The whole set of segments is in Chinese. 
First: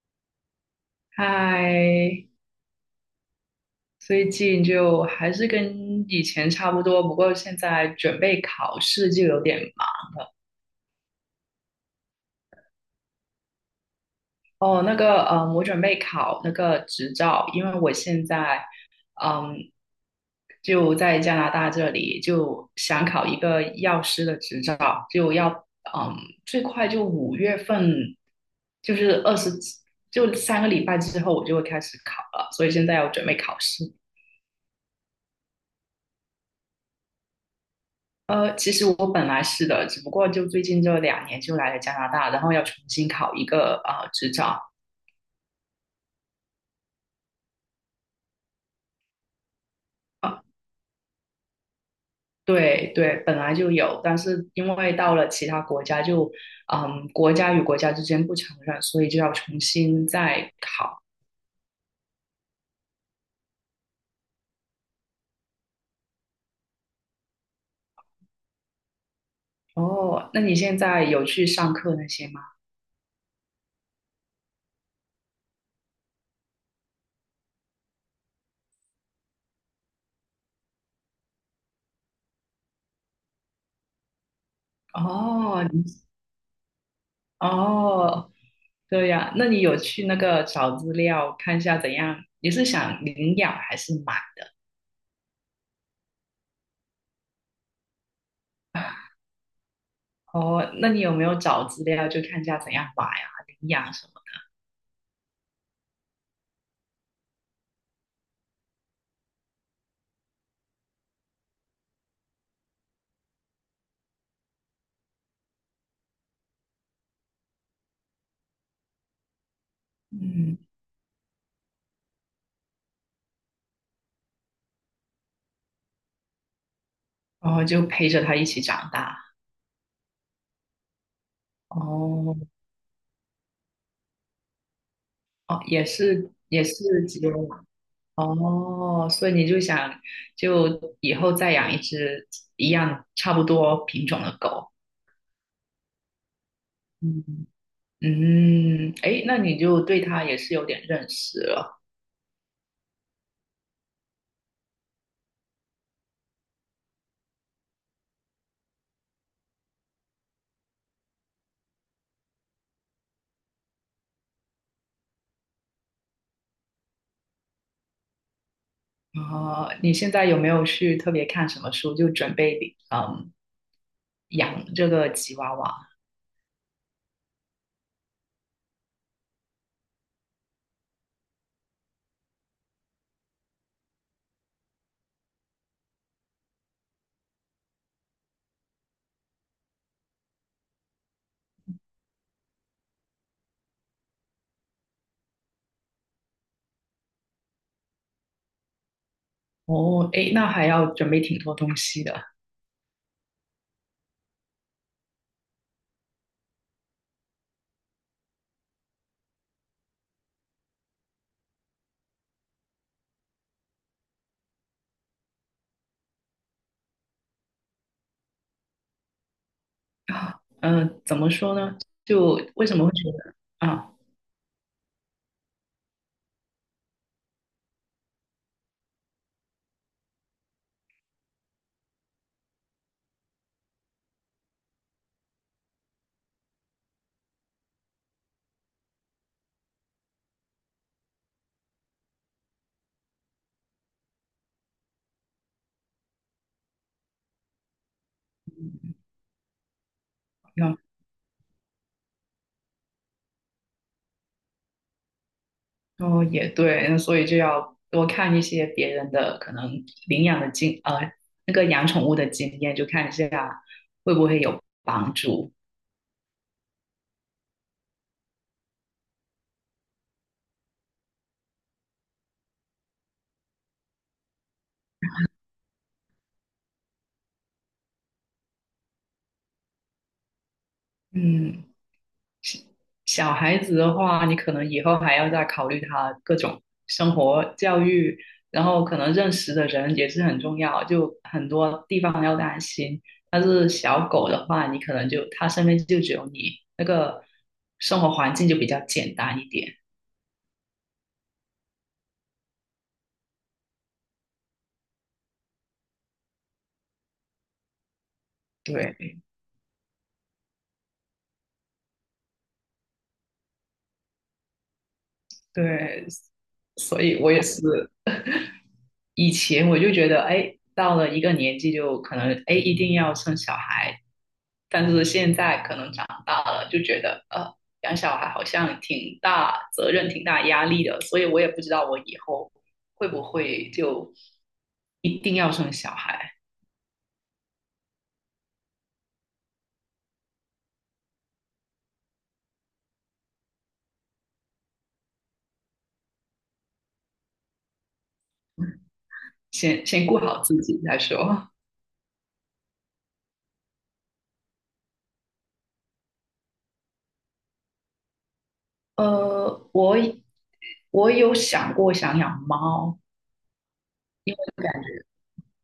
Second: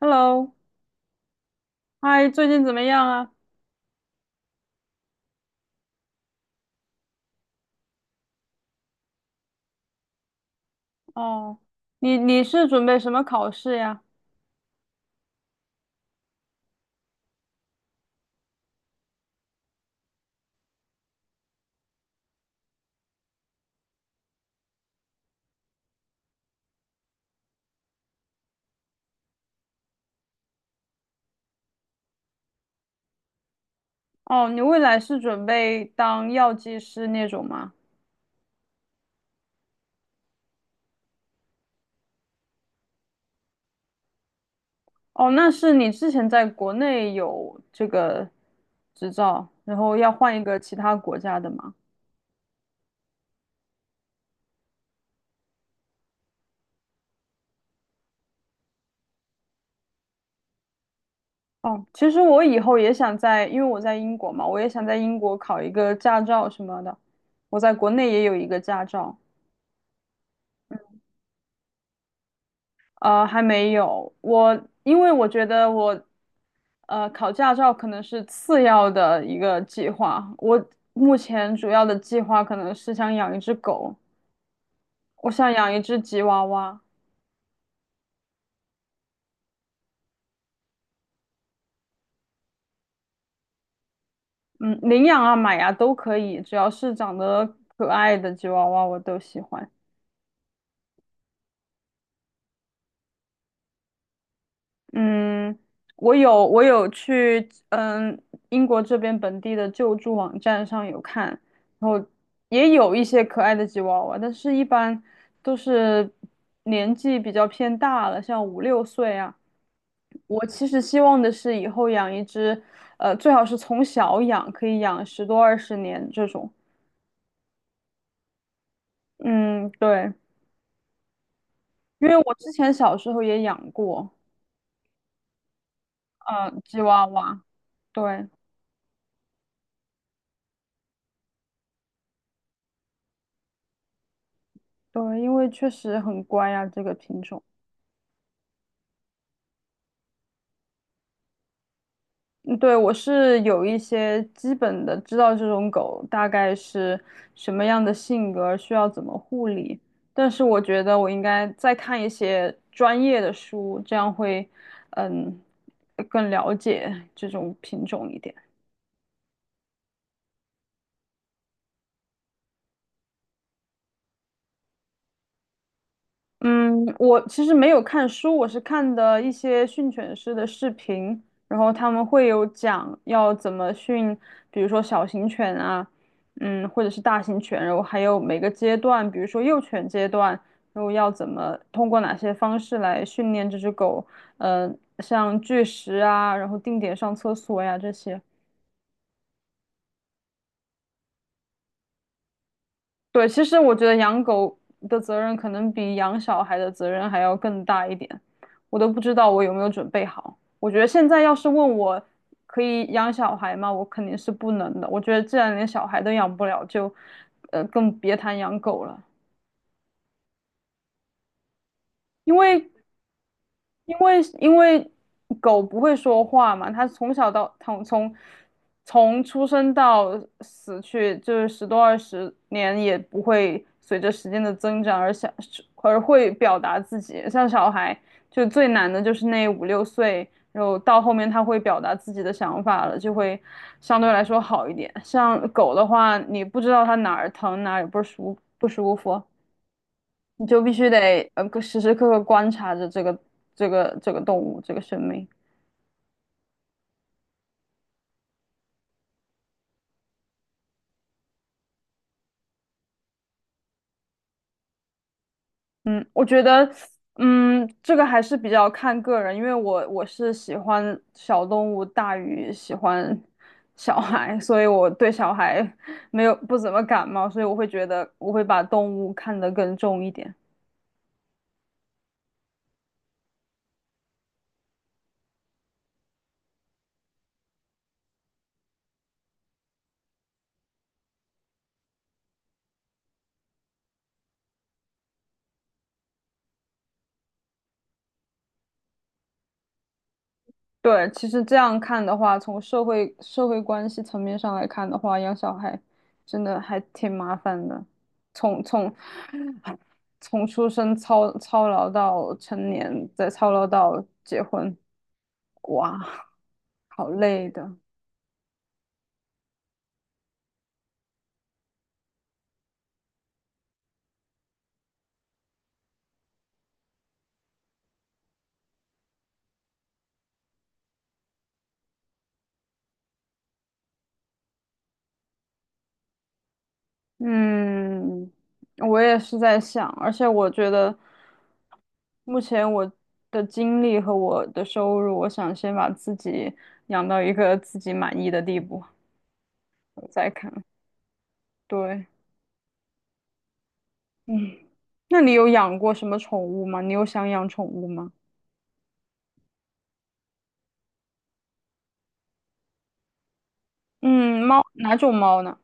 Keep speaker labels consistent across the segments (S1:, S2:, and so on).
S1: Hello，嗨，
S2: 嗨，
S1: 最近怎么样啊？
S2: 最近就还是跟以前差不多，不过现在准备考试就有点忙。
S1: 哦，你是准备什么考试呀？
S2: 哦，那个，我准备考那个执照，因为我现在，嗯，就在加拿大这里，就想考一个药师的执照，就要，嗯，最快就五月份，就是二十，就三个礼拜之后我就会开始考了，所以现在要准备考试。
S1: 哦，你未来是准备当药剂师那种吗？
S2: 其实我本来是的，只不过就最近这两年就来了加拿大，然后要重新考一个执照
S1: 哦，那是你之前在国内有这个执照，然后要换一
S2: 啊，
S1: 个其他国家的吗？
S2: 对对，本来就有，但是因为到了其他国家就，国家与国家之间不承认，所以就要重新再考。
S1: 哦，其实我以后也想在，因为我在英国嘛，我也想在英国考一个驾照什么的。我在国内也有一个驾照。
S2: 哦，那你现在有去上课那些吗？
S1: 还没有。我因为我觉得我，考驾照可能是次要的一个计划。我目前主要的计划可能是想养一只狗，我想
S2: 哦，
S1: 养一
S2: 你
S1: 只吉娃娃。
S2: 哦，对呀，那你有去那个找资料看一下怎样？你是想领养还是买？
S1: 嗯，领养啊、买啊都可以，只要是长得可爱的吉娃娃我都喜欢。
S2: 哦，那你有没有找资料就看一下怎样买啊、领养什么？
S1: 嗯，我有去，英国这边本地的救助网站上有看，然后也有一些可爱的吉娃娃，但是一般都是年纪比较偏大了，像五六岁啊。我
S2: 嗯，
S1: 其实希望的是以后养一只，最好是从小养，可以养十多二十年这种。
S2: 然后就陪着他一起长大。
S1: 嗯，对，因为我
S2: 哦
S1: 之前小时候也养过，
S2: 哦，也是
S1: 嗯，
S2: 也
S1: 吉
S2: 是
S1: 娃
S2: 吉娃
S1: 娃，
S2: 娃。
S1: 对
S2: 哦，所以你就想就以后再养一只一样差不多品种的狗。
S1: 对，因为确实很乖啊，这个品种。
S2: 嗯嗯，哎，那你就对它也是有点认识了。
S1: 嗯对，我是有一些基本的知道这种狗大概是什么样的性格，需要怎么护理。但是我觉得我应该再看一些专业的书，这样会，嗯，更了解这种品种一点。
S2: 哦，你现在有没有去特别看什么书，就准备养这个吉娃娃？
S1: 嗯，我其实没有看书，我是看的一些训犬师的视频，然后他们会有讲要怎么训，比如说小型犬啊，或者是大型犬，然后还有每个阶段，比如说幼犬阶段，然后要怎么通过哪些方式来训练这只狗，像拒食啊，然后定点上厕所呀这些。
S2: 哦，诶，那还要准备挺多东西的
S1: 对，其实我觉得养狗的责任可能比养小孩的责任还要更大一点，我都不知道我有没有准备好。我觉得现在要是问我可以养小孩吗，我肯定是不能的。我觉得既然连小孩都养不了，就更别谈养狗了。
S2: 啊。怎么说呢？
S1: 因
S2: 就为
S1: 为
S2: 什么会觉得啊？
S1: 因为狗不会说话嘛，它从小到从出生到死去，就是十多二十年，也不会随着时间的增长而会表达自己。像小孩，就最难的就是那五六岁，然后到后面他会表达自己的想法了，就会相对来说好一点。像狗的话，你不知道它哪儿疼，哪儿也不舒服。你就必
S2: 那
S1: 须得时时刻刻观察着这个动物这个生命。
S2: 哦也对，那所以就要多看一些别人的可能领养的那个养宠物的经验，就看一下会不会有帮助。
S1: 嗯，我觉得，这个还是比较看个人，因为我是喜欢小动物大于喜欢小孩，所以我对小孩 没有不怎么感冒，所以我会觉得我会把动物看得更重一点。
S2: 嗯。小孩子的话，你可能以后还要再考虑他各种生活教育，然后可能认识的人也是很重要，就很多地方要担心。但是小狗的话，你可能就它身边就只有你，那个生活环境就比较简单一点。
S1: 对，其实这样看的话，从社会关系层面上来看的话，养小孩真的还挺麻烦的。从
S2: 对
S1: 出生操劳到成年，再操劳到结婚，哇，
S2: 对，所
S1: 好
S2: 以我也
S1: 累
S2: 是
S1: 的。
S2: 以前我就觉得，哎，到了一个年纪就可能，哎，一定要生小孩，但是现在可能长大了，就觉得养小孩好像挺大责任、挺大压力的，所以我也不知道我以后会不会就一定要生小孩，
S1: 嗯，我也是在想，而且我觉得目前我的精力和我的收入，我想先把自己养到一个自己满意的地步，
S2: 先
S1: 我
S2: 顾
S1: 再
S2: 好
S1: 看。
S2: 自己再说。
S1: 对，嗯，那你有养过什么宠物吗？你有想养宠物吗？
S2: 呃，我我有想过想养猫，
S1: 嗯，猫，
S2: 感
S1: 哪
S2: 觉
S1: 种猫呢？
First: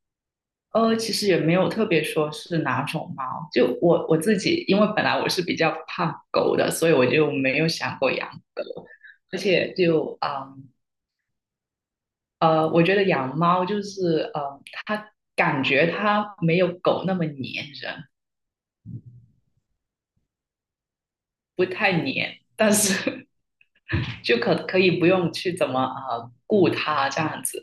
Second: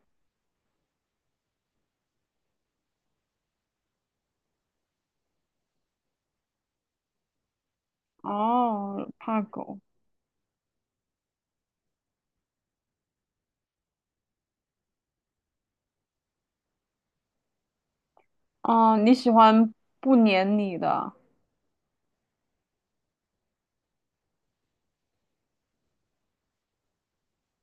S2: 其实也没有特别说是哪种猫，就我自己，因为本来我是比较怕狗的，所以我就没有想过养狗，
S1: 哦，
S2: 而
S1: 怕
S2: 且
S1: 狗。
S2: 就。我觉得养猫就是它感觉它没有狗那么粘人，
S1: 哦，你喜欢不粘你的？
S2: 不太粘，但是 就可以不用去怎么顾它这样子。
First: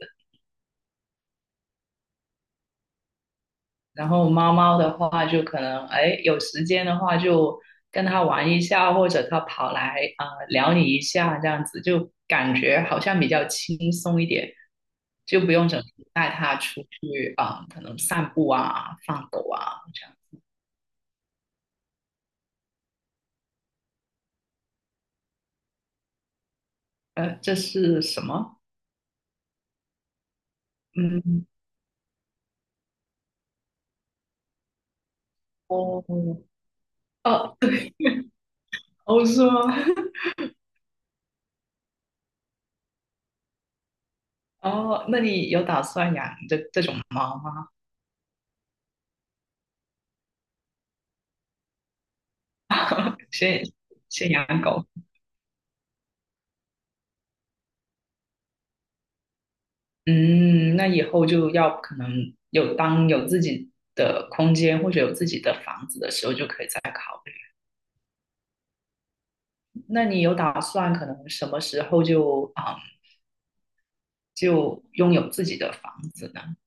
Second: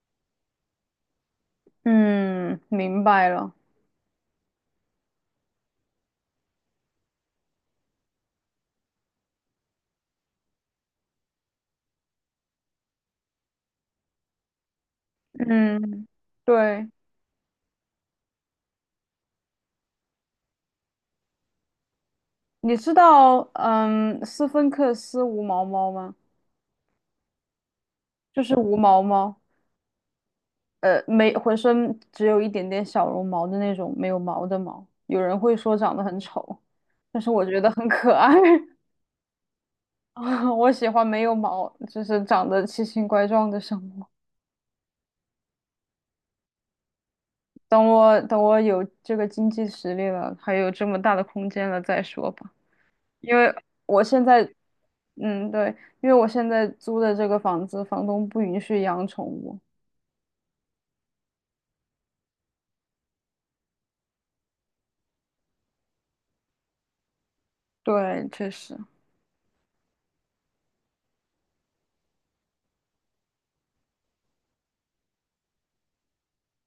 S1: 嗯，明白了。
S2: 然后猫猫的话，就可能哎有时间的话就跟它玩一下，或者它跑来啊、撩你一下这样子，就感觉好像比较轻松一点，就不用整
S1: 嗯，
S2: 天带它出
S1: 对，
S2: 去啊、可能散步啊、放狗啊这样。
S1: 你知道，斯芬克斯无毛猫吗？
S2: 这是什
S1: 就是
S2: 么？
S1: 无毛猫，没
S2: 嗯，
S1: 浑身只有一点点小绒毛的那种，没有毛的毛。有人会说长得
S2: 哦，
S1: 很丑，但是我
S2: 哦，
S1: 觉得很
S2: 对，
S1: 可爱。
S2: 哦，是吗？
S1: 啊，我喜欢没有毛，就是长得奇形怪状的生物。
S2: 哦，那你有打算养这种猫吗？
S1: 等我有这个经济实力了，还有这么大的空间了再说吧。因为
S2: 先
S1: 我现
S2: 先
S1: 在，
S2: 养狗，
S1: 嗯，对，因为我现在租的这个房子，房东不允许养宠物。
S2: 嗯，那以后就要可能有当有自己的空间或者有自己的房子的时候，就可以再考虑。
S1: 对，确实，
S2: 那你有打算可能什么时候就拥有自己的房子呢？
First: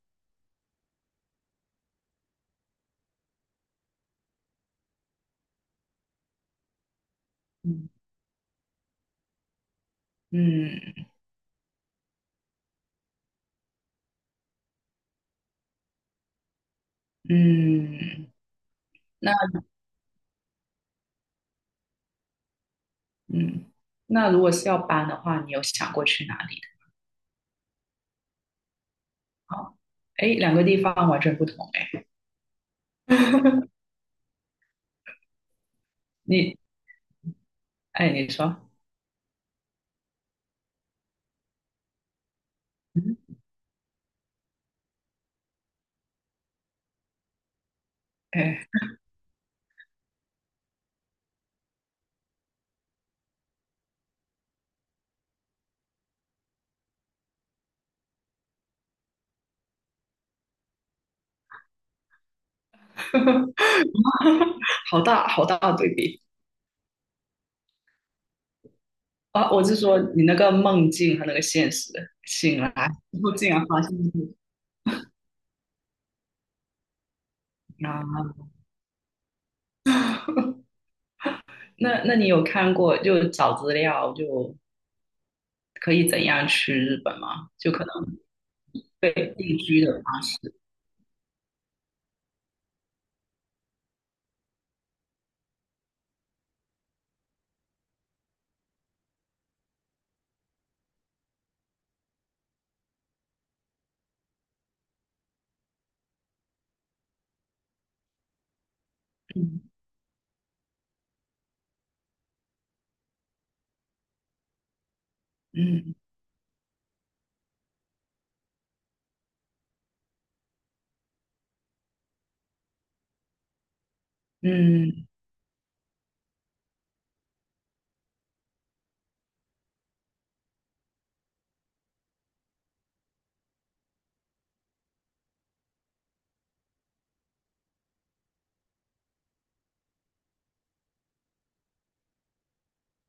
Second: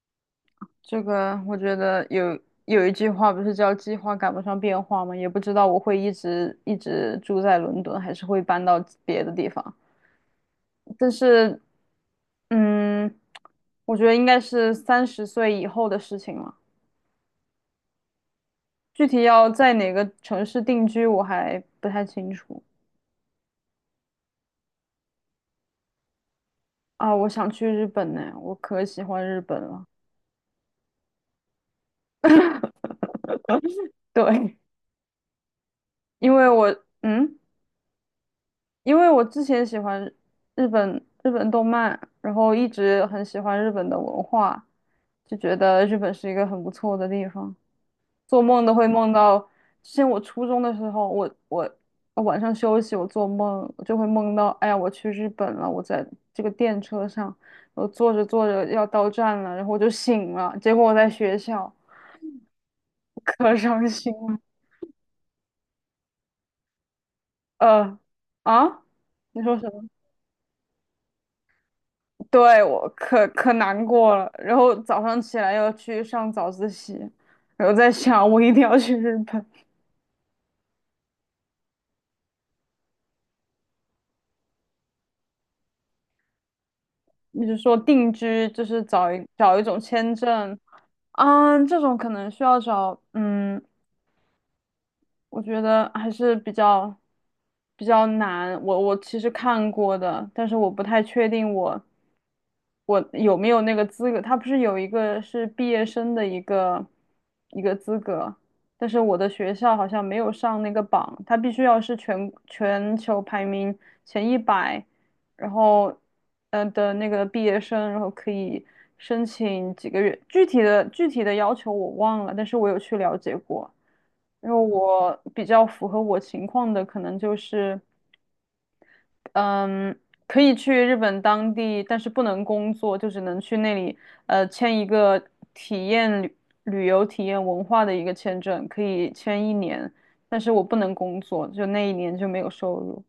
S1: 这个我觉得有一句话不是叫“计划赶不上变化”吗？也不知道我会一直一直住在伦敦，
S2: 嗯
S1: 还是会搬到别的地方。
S2: 嗯
S1: 但是，嗯，我觉得应该是三十岁以后的事情了。
S2: 嗯，
S1: 具体
S2: 那
S1: 要在哪个城市定居，我还不太清楚
S2: 嗯，那如果是要搬的话，你有想过去哪里？
S1: 啊。我想去日本呢，我可喜欢日本
S2: 哦，
S1: 了。
S2: 哎，两个地方完全不同哎。
S1: 对，因为
S2: 你，
S1: 我嗯，
S2: 哎，你说，
S1: 因为我之前喜欢日本日本动漫，然后一直
S2: 嗯，
S1: 很喜欢日本的文化，就觉得日本是一个很不错的地方。做梦
S2: 哎，
S1: 都会梦到，之前我初中的时候，我晚上休息，我做梦我就会梦到，哎呀，我去日本了，我在这个电车上，我坐着坐着要到站了，然后我就醒了，结果我在学校，可 伤心了。
S2: 好大好大的对比
S1: 呃，啊，你
S2: 啊！
S1: 说
S2: 我
S1: 什
S2: 是
S1: 么？
S2: 说你那个梦境和那个现实，醒
S1: 对，
S2: 来
S1: 我
S2: 然
S1: 可
S2: 后竟
S1: 可
S2: 然发
S1: 难
S2: 现是
S1: 过了。然后早上起来要去上早自习，然后在想
S2: 啊，
S1: 我一定要去日本。
S2: 那你有看过就找资料就可以怎样去日本
S1: 你
S2: 吗？
S1: 是
S2: 就
S1: 说
S2: 可能
S1: 定居，就是找
S2: 对
S1: 一
S2: 定
S1: 找一种
S2: 居的
S1: 签
S2: 方式，
S1: 证啊？这种可能需要找，我觉得还是比较难。我其实看过的，但是我不太确定我有没有那个资格。他不是有一个是毕业生的一个资格，但是我的学
S2: 嗯
S1: 校好像没有上那个榜，他必须要是全球排名前100。然后
S2: 嗯
S1: 的那个毕业生，然后可以申请几个月，具体的要求我忘了，但是我有去了解过。然后
S2: 嗯。
S1: 我比较符合我情况的，可能就是嗯，可以去日本当地，但是不能工作，就只能去那里签一个体验旅游、体验文化的一个签证，可以签一年，但是我不能工作，就那1年就没有收入。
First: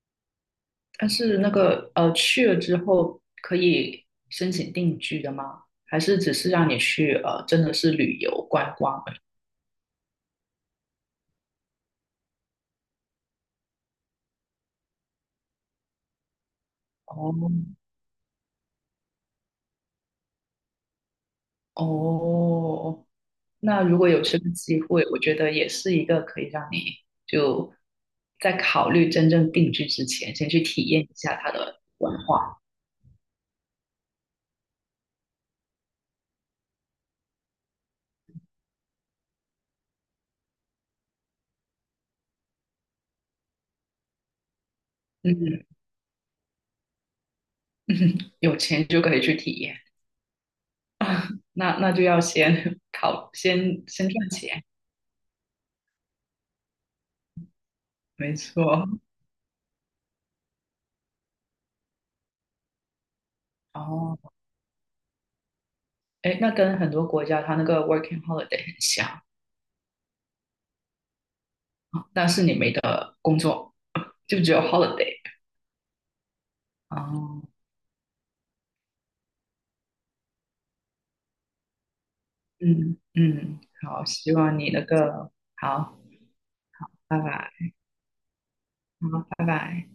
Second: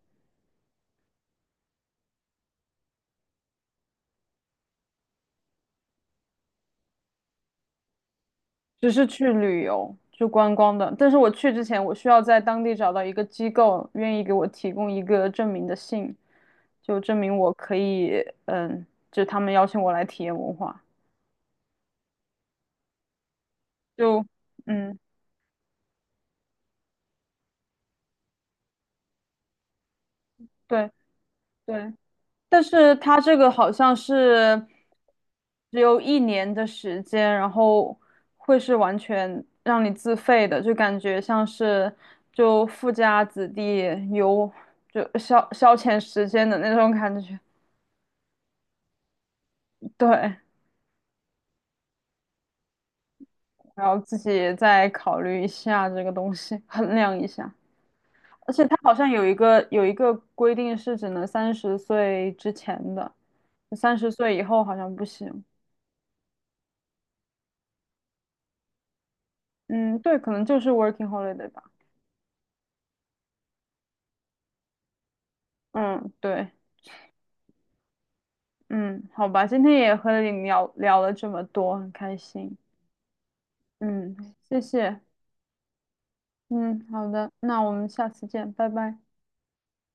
S2: 但是那个去了之后可以申请定居的吗？还是只是让你去真的是旅游观
S1: 只
S2: 光
S1: 是
S2: 而已。
S1: 去旅游，去观光的。但是我去之前，我需要在当地找到一个机构，愿意给我提供一个证明的信，就证
S2: 哦
S1: 明我可以，就他们邀请我来体验文化。
S2: 哦，那如果有
S1: 就，
S2: 这个机
S1: 嗯，
S2: 会，我觉得也是一个可以让你就在考虑真正定居之前，先去体
S1: 对
S2: 验一下它的
S1: 对。
S2: 文化。
S1: 但是他这个好像是只有一年的时间，然后会是完全让你自费的，就感觉像是就富家子弟游就消
S2: 嗯，
S1: 消遣时间的那种感觉。
S2: 有钱就可以去体验。
S1: 对，
S2: 那就要先
S1: 然后
S2: 先
S1: 自
S2: 赚
S1: 己
S2: 钱，
S1: 再考虑一下这个东西，衡量一下。
S2: 没
S1: 而且它
S2: 错。
S1: 好像有一个规定是只能三十岁之前的，三十
S2: 哦。
S1: 岁以后好像不行。
S2: 哎，那跟很多国家它那个 working holiday 很像，啊，
S1: 嗯，对，可能就是 working holiday 吧。
S2: 但是你没得工作，就只有 holiday。
S1: 嗯，对，
S2: 哦，
S1: 嗯，好吧，今天也和你聊聊了这么多，很开心。
S2: 嗯嗯，好，
S1: 嗯，
S2: 希望
S1: 谢
S2: 你那
S1: 谢。
S2: 个好，
S1: 嗯，好
S2: 拜
S1: 的，那我
S2: 拜，
S1: 们下次见，拜拜。
S2: 好，拜拜。